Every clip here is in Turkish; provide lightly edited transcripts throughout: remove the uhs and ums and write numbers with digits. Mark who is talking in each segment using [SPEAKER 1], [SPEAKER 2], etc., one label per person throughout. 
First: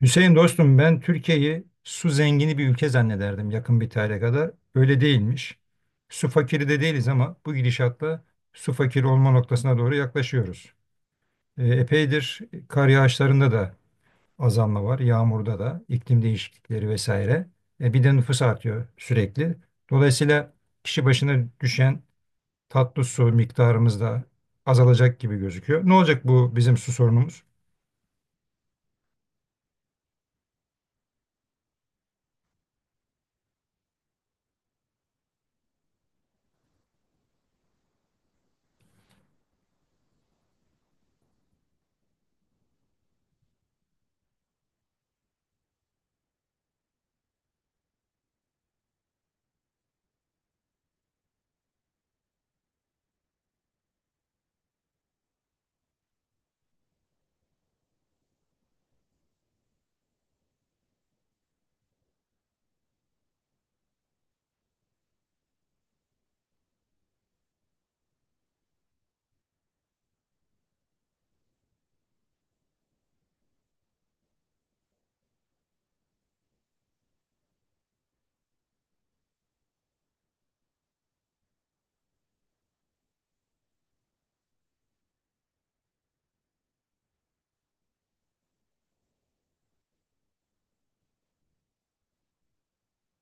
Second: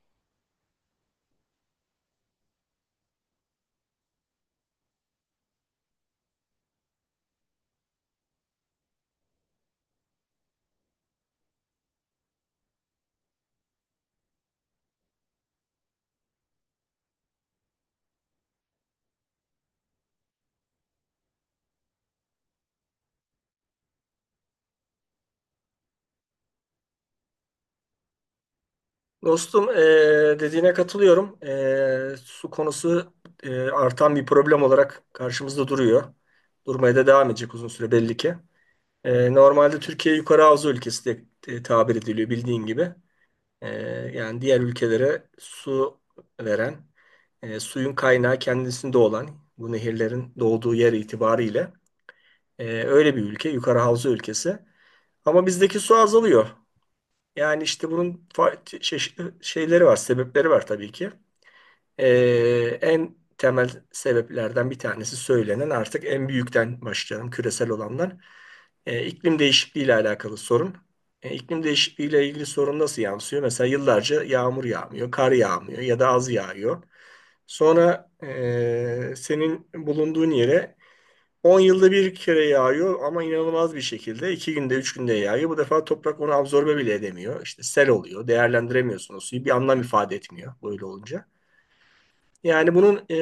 [SPEAKER 1] Hüseyin dostum ben Türkiye'yi su zengini bir ülke zannederdim yakın bir tarihe kadar. Öyle değilmiş. Su fakiri de değiliz ama bu gidişatla su fakiri olma noktasına doğru yaklaşıyoruz. Epeydir kar yağışlarında da azalma var, yağmurda da, iklim değişiklikleri vesaire. Bir de nüfus artıyor sürekli. Dolayısıyla kişi başına düşen tatlı su miktarımız da azalacak gibi gözüküyor. Ne olacak bu bizim su sorunumuz?
[SPEAKER 2] Dostum dediğine katılıyorum. Su konusu artan bir problem olarak karşımızda duruyor. Durmaya da devam edecek uzun süre belli ki. Normalde Türkiye yukarı havza ülkesi de tabir ediliyor bildiğin gibi. Yani diğer ülkelere su veren, suyun kaynağı kendisinde olan bu nehirlerin doğduğu yer itibariyle öyle bir ülke, yukarı havza ülkesi. Ama bizdeki su azalıyor. Yani işte bunun çeşitli şeyleri var, sebepleri var tabii ki. En temel sebeplerden bir tanesi söylenen, artık en büyükten başlayalım, küresel olanlar. İklim değişikliği ile alakalı sorun. İklim değişikliği ile ilgili sorun nasıl yansıyor? Mesela yıllarca yağmur yağmıyor, kar yağmıyor ya da az yağıyor. Sonra senin bulunduğun yere 10 yılda bir kere yağıyor, ama inanılmaz bir şekilde 2 günde 3 günde yağıyor. Bu defa toprak onu absorbe bile edemiyor. İşte sel oluyor. Değerlendiremiyorsun o suyu. Bir anlam ifade etmiyor böyle olunca. Yani bunun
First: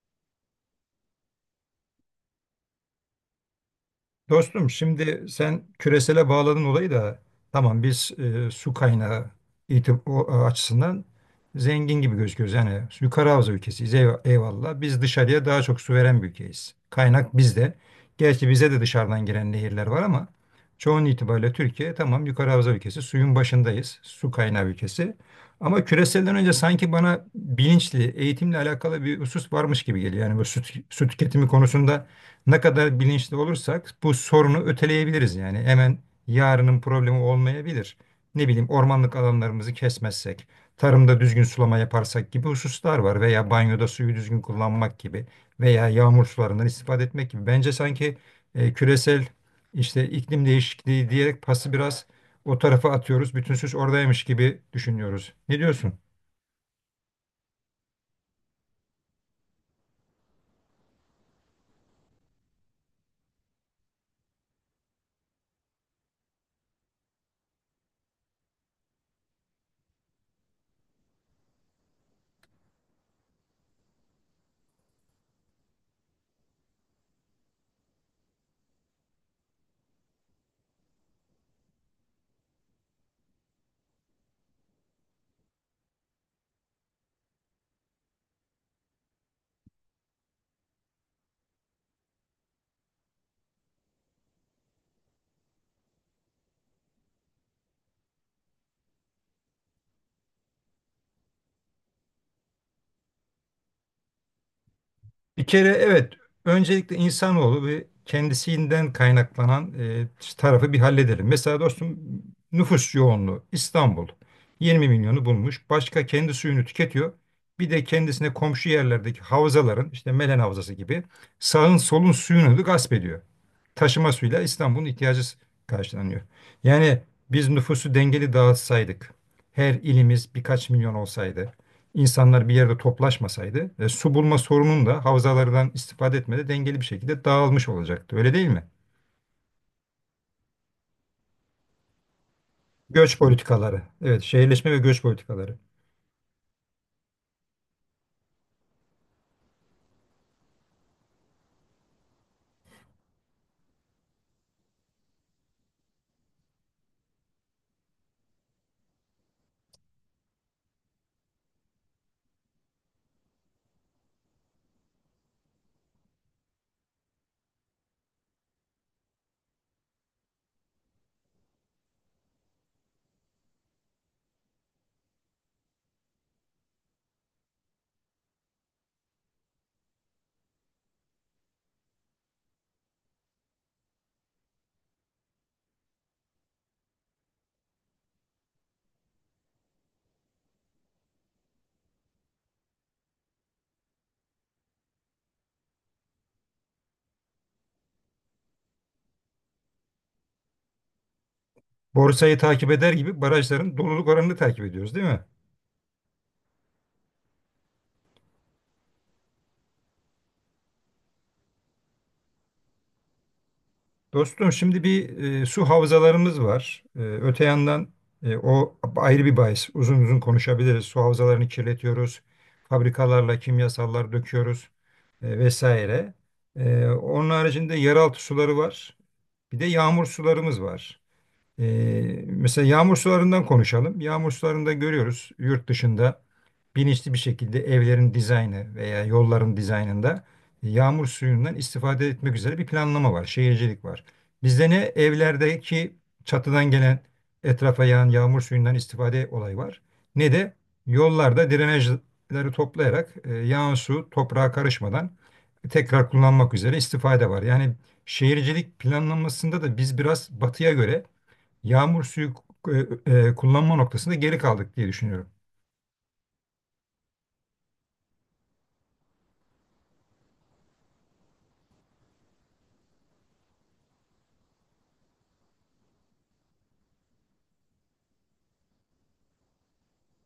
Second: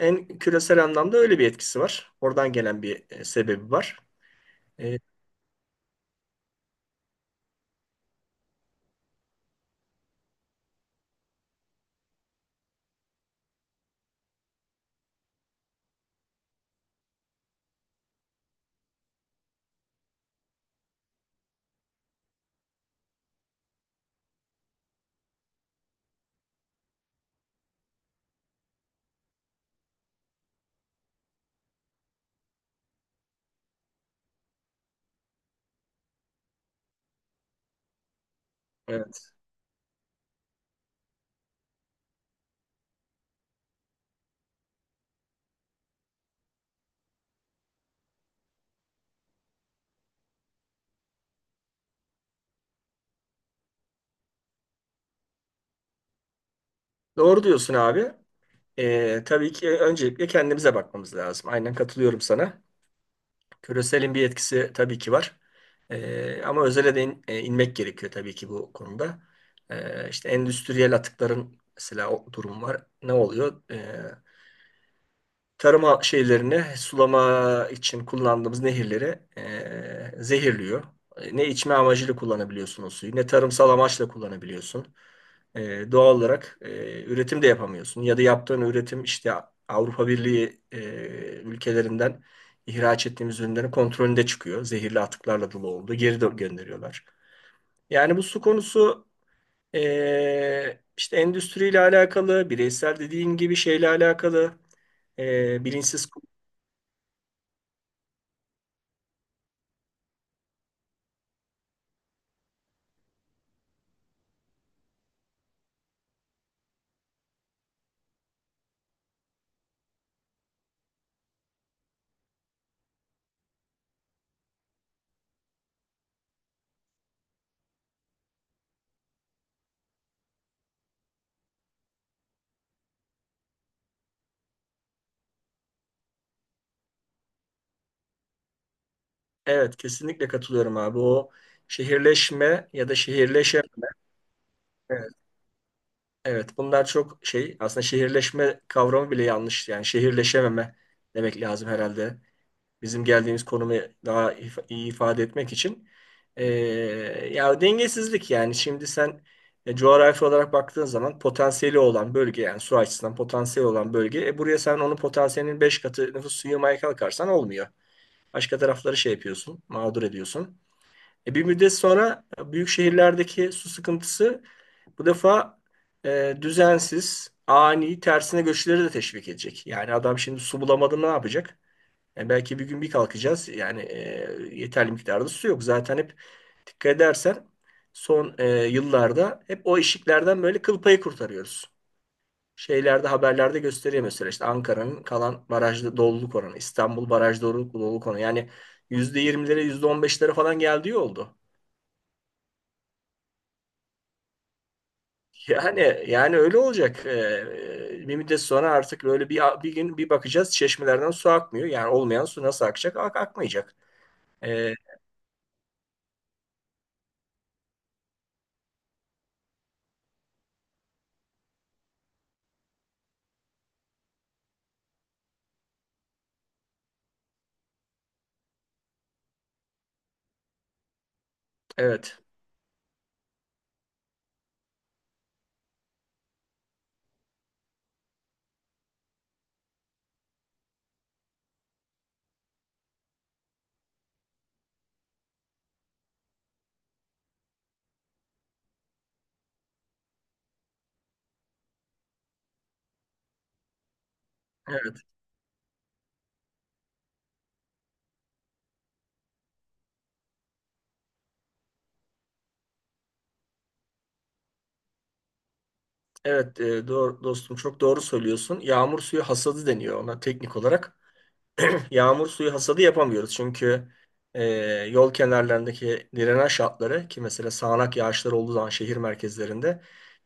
[SPEAKER 2] en küresel anlamda öyle bir etkisi var. Oradan gelen bir sebebi var.
[SPEAKER 1] Dostum
[SPEAKER 2] E,
[SPEAKER 1] şimdi sen küresele bağladın olayı da tamam biz su kaynağı açısından zengin gibi gözüküyoruz. Yani yukarı havza ülkesiyiz eyvallah. Biz dışarıya daha çok su veren bir ülkeyiz. Kaynak bizde. Gerçi bize de dışarıdan giren nehirler var ama çoğun itibariyle Türkiye tamam yukarı havza ülkesi suyun başındayız. Su kaynağı ülkesi. Ama küreselden önce sanki bana bilinçli eğitimle alakalı bir husus varmış gibi geliyor. Yani bu su, su tüketimi konusunda ne kadar bilinçli olursak bu sorunu öteleyebiliriz yani. Hemen yarının problemi olmayabilir. Ne bileyim ormanlık
[SPEAKER 2] evet.
[SPEAKER 1] alanlarımızı kesmezsek, tarımda düzgün sulama yaparsak gibi hususlar var veya banyoda suyu düzgün kullanmak gibi veya yağmur sularından istifade etmek gibi. Bence sanki küresel işte iklim değişikliği diyerek pası biraz o tarafa atıyoruz. Bütün suç oradaymış gibi düşünüyoruz. Ne diyorsun?
[SPEAKER 2] Doğru diyorsun abi. Tabii ki öncelikle kendimize bakmamız lazım. Aynen katılıyorum sana. Küreselin bir etkisi tabii ki var. Ama özele de inmek gerekiyor tabii ki bu konuda. İşte endüstriyel atıkların mesela o durum var. Ne oluyor? Tarıma şeylerini sulama için kullandığımız nehirleri zehirliyor. Ne içme amacıyla kullanabiliyorsun o suyu, ne tarımsal amaçla kullanabiliyorsun. Doğal olarak üretim de yapamıyorsun. Ya da yaptığın üretim, işte Avrupa Birliği ülkelerinden ihraç ettiğimiz ürünlerin kontrolünde çıkıyor, zehirli atıklarla dolu oldu, geri gönderiyorlar. Yani bu su konusu işte endüstriyle alakalı, bireysel dediğin gibi şeyle alakalı.
[SPEAKER 1] Bir kere
[SPEAKER 2] Bilinçsiz.
[SPEAKER 1] evet, öncelikle insanoğlu ve kendisinden kaynaklanan tarafı bir halledelim. Mesela dostum nüfus yoğunluğu İstanbul 20 milyonu bulmuş. Başka kendi suyunu tüketiyor. Bir de kendisine komşu yerlerdeki havzaların işte Melen Havzası gibi sağın solun suyunu da gasp ediyor. Taşıma suyuyla İstanbul'un ihtiyacı karşılanıyor. Yani biz nüfusu dengeli dağıtsaydık, her ilimiz birkaç milyon olsaydı, insanlar bir yerde toplaşmasaydı su bulma sorunun da havzalardan istifade etmede dengeli bir şekilde dağılmış olacaktı. Öyle değil mi?
[SPEAKER 2] Evet, kesinlikle katılıyorum abi. O şehirleşme ya da
[SPEAKER 1] Göç
[SPEAKER 2] şehirleşme.
[SPEAKER 1] politikaları. Evet, şehirleşme ve göç politikaları.
[SPEAKER 2] Evet, bunlar çok şey; aslında şehirleşme kavramı bile yanlış. Yani şehirleşememe demek lazım herhalde. Bizim geldiğimiz konumu daha iyi ifade etmek için. Ee, Ya dengesizlik, yani şimdi sen coğrafi olarak baktığın zaman potansiyeli olan bölge, yani su açısından potansiyeli olan bölge. Buraya sen onun potansiyelinin 5 katı nüfus yığmaya kalkarsan olmuyor. Başka tarafları şey yapıyorsun, mağdur ediyorsun. Bir müddet sonra büyük şehirlerdeki su sıkıntısı bu defa düzensiz, ani, tersine göçleri de teşvik edecek. Yani adam şimdi su bulamadı, ne yapacak? Belki bir gün bir kalkacağız, yani yeterli miktarda su yok. Zaten hep dikkat edersen son yıllarda hep o eşiklerden böyle kıl payı kurtarıyoruz. Şeylerde, haberlerde gösteriyor; mesela işte Ankara'nın kalan barajda doluluk oranı, İstanbul baraj doluluk oranı. Yani %20'lere, %15'lere falan geldiği oldu.
[SPEAKER 1] Borsayı takip eder gibi barajların doluluk oranını takip ediyoruz, değil mi?
[SPEAKER 2] Yani öyle olacak. Bir müddet sonra artık böyle bir gün bir bakacağız, çeşmelerden su akmıyor. Yani olmayan su nasıl akacak? Akmayacak.
[SPEAKER 1] Dostum
[SPEAKER 2] Ee,
[SPEAKER 1] şimdi bir su havzalarımız var. Öte yandan o ayrı bir bahis. Uzun uzun konuşabiliriz. Su havzalarını kirletiyoruz. Fabrikalarla kimyasallar döküyoruz vesaire. Onun haricinde yeraltı suları var. Bir de yağmur sularımız var. Ee,
[SPEAKER 2] evet.
[SPEAKER 1] mesela yağmur sularından konuşalım. Yağmur sularında görüyoruz yurt dışında bilinçli bir şekilde evlerin dizaynı veya yolların dizaynında yağmur suyundan istifade etmek üzere bir planlama var, şehircilik var. Bizde ne evlerdeki çatıdan gelen etrafa yağan yağmur suyundan istifade olayı var, ne de yollarda drenajları toplayarak yağan su toprağa
[SPEAKER 2] Evet.
[SPEAKER 1] karışmadan tekrar kullanmak üzere istifade var. Yani şehircilik planlanmasında da biz biraz batıya göre yağmur suyu kullanma noktasında geri kaldık diye düşünüyorum.
[SPEAKER 2] Evet, doğru dostum, çok doğru söylüyorsun. Yağmur suyu hasadı deniyor ona teknik olarak. Yağmur suyu hasadı yapamıyoruz. Çünkü e, yol kenarlarındaki drenaj hatları, ki mesela sağanak yağışlar olduğu zaman şehir merkezlerinde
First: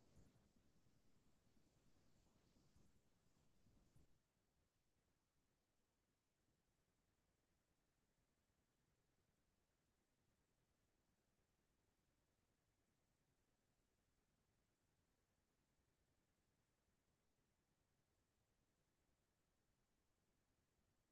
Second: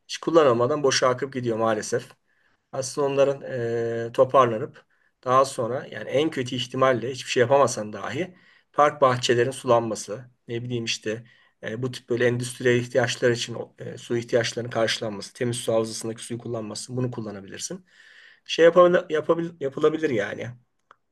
[SPEAKER 2] hiç kullanılmadan boşa akıp gidiyor maalesef. Aslında onların toparlanıp daha sonra, yani en kötü ihtimalle hiçbir şey yapamasan dahi park bahçelerin sulanması, ne bileyim işte bu tip böyle endüstriyel ihtiyaçlar için su ihtiyaçlarının karşılanması, temiz su havzasındaki suyu kullanması; bunu kullanabilirsin. Şey yapılabilir yani.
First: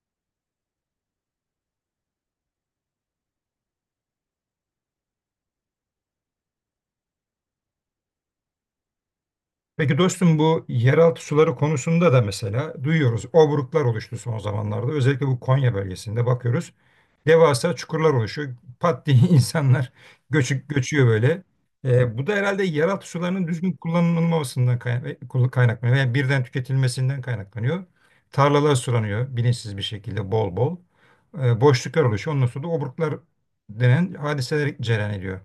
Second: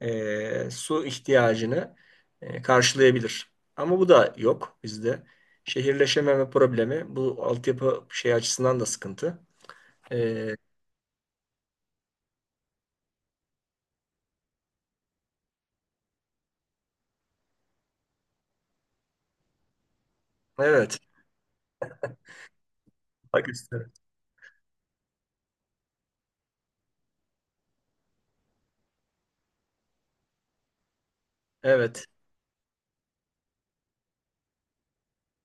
[SPEAKER 2] Su ihtiyacını karşılayabilir. Ama bu da yok bizde. Şehirleşememe problemi bu altyapı şey açısından da sıkıntı.
[SPEAKER 1] Peki dostum
[SPEAKER 2] E,
[SPEAKER 1] bu yeraltı suları konusunda da mesela duyuyoruz. Obruklar oluştu son zamanlarda. Özellikle bu Konya bölgesinde bakıyoruz. Devasa çukurlar oluşuyor. Pat diye insanlar
[SPEAKER 2] evet.
[SPEAKER 1] göçüyor böyle. Bu da herhalde yeraltı
[SPEAKER 2] Bak.
[SPEAKER 1] sularının düzgün kullanılmamasından kaynaklanıyor. Yani birden tüketilmesinden kaynaklanıyor. Tarlalar sulanıyor bilinçsiz bir şekilde bol bol. Boşluklar
[SPEAKER 2] Evet,
[SPEAKER 1] oluşuyor. Ondan sonra da obruklar denen hadiseler cereyan ediyor.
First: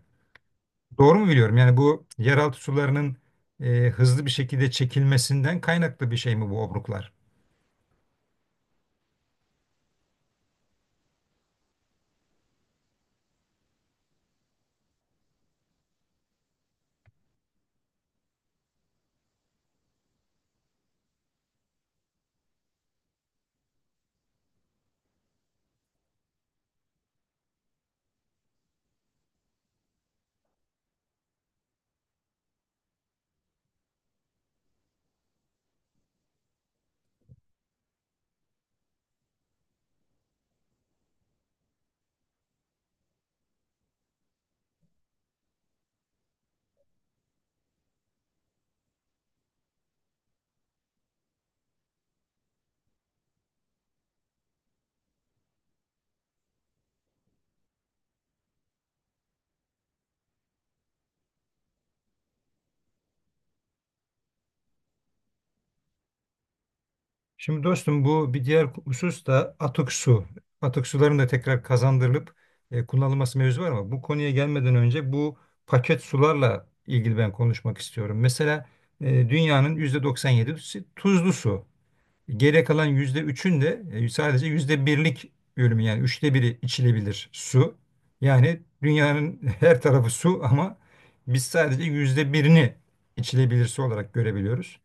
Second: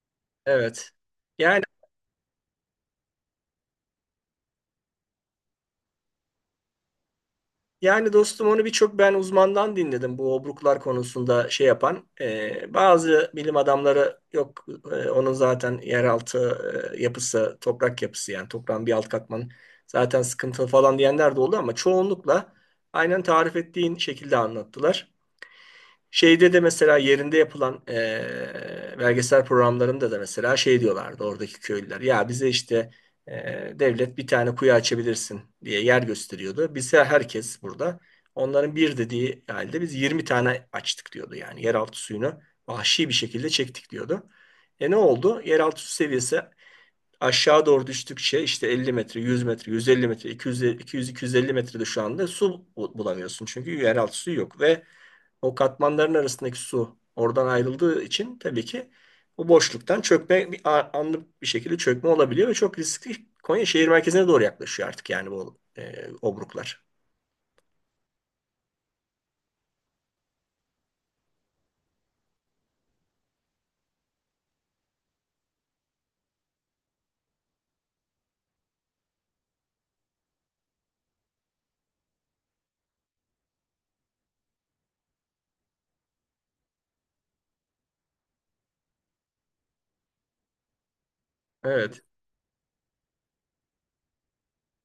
[SPEAKER 2] evet.
[SPEAKER 1] Doğru mu biliyorum?
[SPEAKER 2] Yani
[SPEAKER 1] Yani bu yeraltı sularının hızlı bir şekilde çekilmesinden kaynaklı bir şey mi bu obruklar?
[SPEAKER 2] yani dostum, onu birçok ben uzmandan dinledim bu obruklar konusunda şey yapan. Bazı bilim adamları, yok onun zaten yeraltı yapısı, toprak yapısı, yani toprağın bir alt katmanı zaten sıkıntılı falan diyenler de oldu, ama çoğunlukla aynen tarif ettiğin şekilde anlattılar. Şeyde de mesela yerinde yapılan belgesel programlarında da mesela şey diyorlardı oradaki köylüler. Ya bize işte devlet bir tane kuyu açabilirsin diye yer gösteriyordu. Bize herkes burada onların bir dediği halde biz 20 tane açtık diyordu. Yani yeraltı suyunu vahşi bir şekilde çektik diyordu. Ne oldu? Yeraltı su seviyesi aşağı doğru düştükçe işte 50 metre, 100 metre, 150 metre, 200, 250 metrede şu anda su bulamıyorsun. Çünkü yeraltı suyu yok, ve o katmanların arasındaki su oradan ayrıldığı için tabii ki o boşluktan çökme, bir anlık bir şekilde çökme olabiliyor ve çok riskli. Konya şehir merkezine doğru yaklaşıyor artık, yani bu obruklar.
[SPEAKER 1] Şimdi dostum bu bir diğer husus da atık su. Atık suların da tekrar kazandırılıp kullanılması mevzu var ama bu konuya gelmeden önce bu paket sularla ilgili ben konuşmak istiyorum. Mesela dünyanın %97'si tuzlu su. Geriye kalan %3'ün de sadece %1'lik bölümü yani üçte biri içilebilir su. Yani dünyanın her tarafı su ama biz sadece
[SPEAKER 2] Evet.
[SPEAKER 1] %1'ini içilebilir su olarak görebiliyoruz.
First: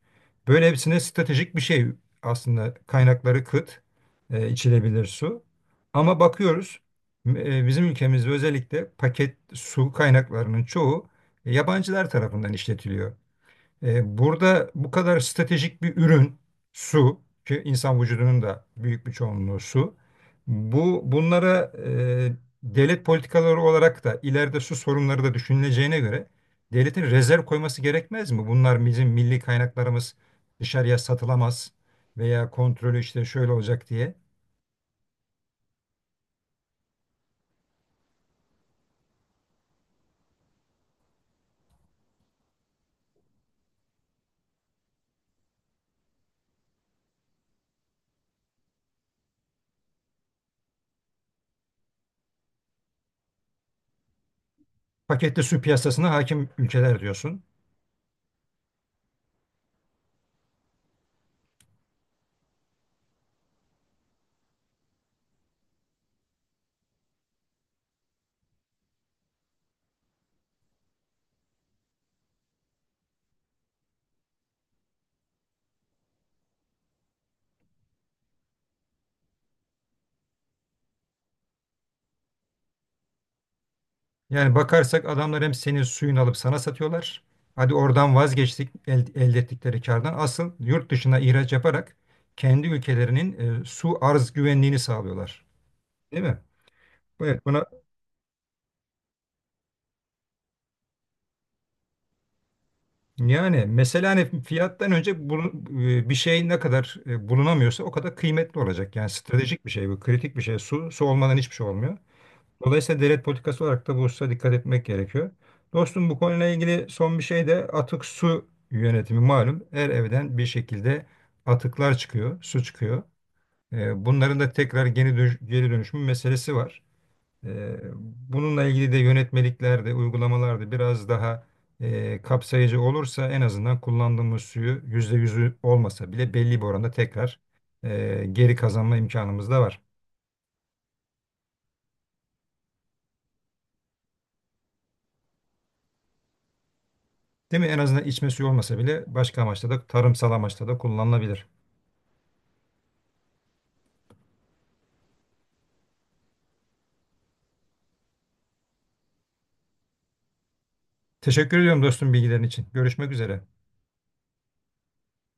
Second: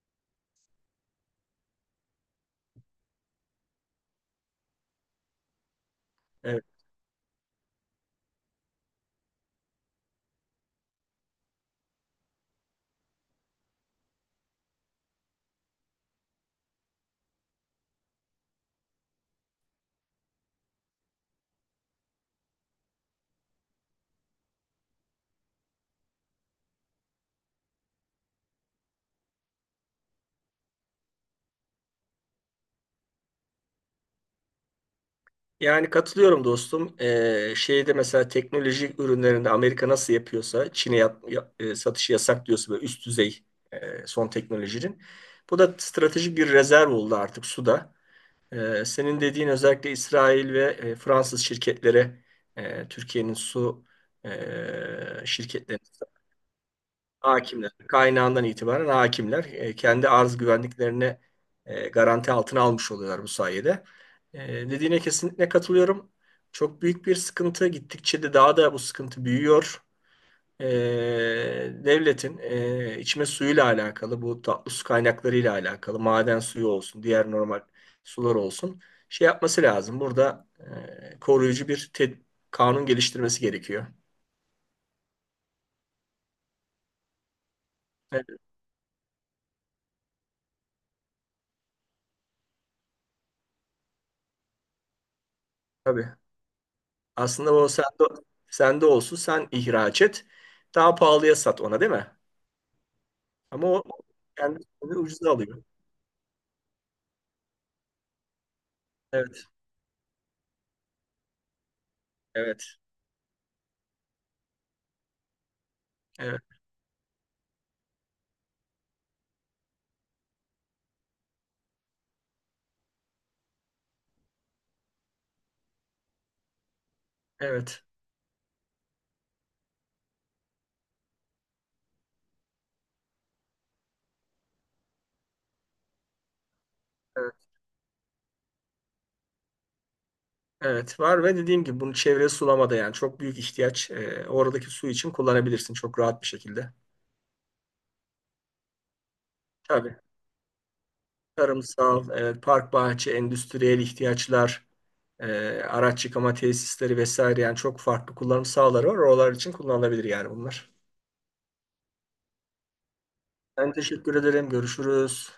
[SPEAKER 1] Böyle hepsine stratejik bir şey aslında kaynakları kıt içilebilir su. Ama
[SPEAKER 2] Evet.
[SPEAKER 1] bakıyoruz bizim ülkemizde özellikle paket su kaynaklarının çoğu yabancılar tarafından işletiliyor. Burada bu kadar stratejik bir ürün su ki insan vücudunun da büyük bir çoğunluğu su. Bu bunlara devlet politikaları olarak da ileride su sorunları da düşünüleceğine göre devletin rezerv koyması gerekmez mi? Bunlar bizim milli kaynaklarımız dışarıya satılamaz veya kontrolü işte şöyle olacak diye.
[SPEAKER 2] Yani katılıyorum dostum. Şeyde mesela teknoloji ürünlerinde, Amerika nasıl yapıyorsa Çin'e satışı yasak diyorsa böyle üst düzey son teknolojinin, bu da stratejik bir rezerv oldu artık suda. Senin dediğin özellikle İsrail ve Fransız şirketlere, Türkiye'nin su e,
[SPEAKER 1] Paketli su
[SPEAKER 2] şirketleri
[SPEAKER 1] piyasasına hakim ülkeler diyorsun.
[SPEAKER 2] hakimler. Kaynağından itibaren hakimler, kendi arz güvenliklerini garanti altına almış oluyorlar bu sayede. Dediğine kesinlikle katılıyorum. Çok büyük bir sıkıntı. Gittikçe de daha da bu sıkıntı büyüyor. E, Devletin içme suyuyla alakalı, bu tatlı su kaynaklarıyla alakalı, maden suyu olsun, diğer normal sular olsun, şey yapması lazım. Burada koruyucu bir kanun geliştirmesi gerekiyor.
[SPEAKER 1] Yani bakarsak adamlar hem senin suyunu alıp sana satıyorlar. Hadi oradan
[SPEAKER 2] Evet,
[SPEAKER 1] vazgeçtik elde ettikleri kardan. Asıl yurt dışına ihraç yaparak kendi ülkelerinin su arz güvenliğini sağlıyorlar.
[SPEAKER 2] tabii.
[SPEAKER 1] Değil mi? Evet
[SPEAKER 2] Aslında
[SPEAKER 1] buna
[SPEAKER 2] o sende olsun, sen ihraç et. Daha pahalıya sat ona, değil mi?
[SPEAKER 1] yani
[SPEAKER 2] Ama o
[SPEAKER 1] mesela hani fiyattan
[SPEAKER 2] kendisi
[SPEAKER 1] önce
[SPEAKER 2] ucuza
[SPEAKER 1] bunu,
[SPEAKER 2] alıyor.
[SPEAKER 1] bir şey ne kadar bulunamıyorsa o kadar kıymetli olacak. Yani
[SPEAKER 2] Evet,
[SPEAKER 1] stratejik bir şey bu, kritik bir şey. Su, su olmadan hiçbir şey olmuyor.
[SPEAKER 2] evet,
[SPEAKER 1] Dolayısıyla devlet politikası olarak da bu hususa dikkat etmek gerekiyor. Dostum bu
[SPEAKER 2] evet,
[SPEAKER 1] konuyla ilgili son bir şey de atık su yönetimi malum. Her evden bir şekilde atıklar çıkıyor, su çıkıyor. Bunların da tekrar geri dönüşüm meselesi var. Ee,
[SPEAKER 2] evet,
[SPEAKER 1] bununla ilgili de yönetmeliklerde, uygulamalarda biraz daha kapsayıcı olursa en azından kullandığımız suyu %100'ü olmasa bile belli bir oranda
[SPEAKER 2] evet,
[SPEAKER 1] tekrar geri kazanma imkanımız da var.
[SPEAKER 2] evet. Var, ve dediğim gibi bunu çevre sulamada, yani çok büyük ihtiyaç. Oradaki su için kullanabilirsin çok rahat bir şekilde.
[SPEAKER 1] Değil mi? En azından içme suyu olmasa bile başka amaçla da
[SPEAKER 2] Tabii.
[SPEAKER 1] tarımsal amaçla da kullanılabilir.
[SPEAKER 2] Tarımsal, evet, park bahçe, endüstriyel ihtiyaçlar, araç yıkama tesisleri vesaire, yani çok farklı kullanım sahaları var. Oralar için kullanılabilir yani bunlar.
[SPEAKER 1] Teşekkür ediyorum dostum bilgilerin için. Görüşmek üzere.
[SPEAKER 2] Ben teşekkür ederim. Görüşürüz.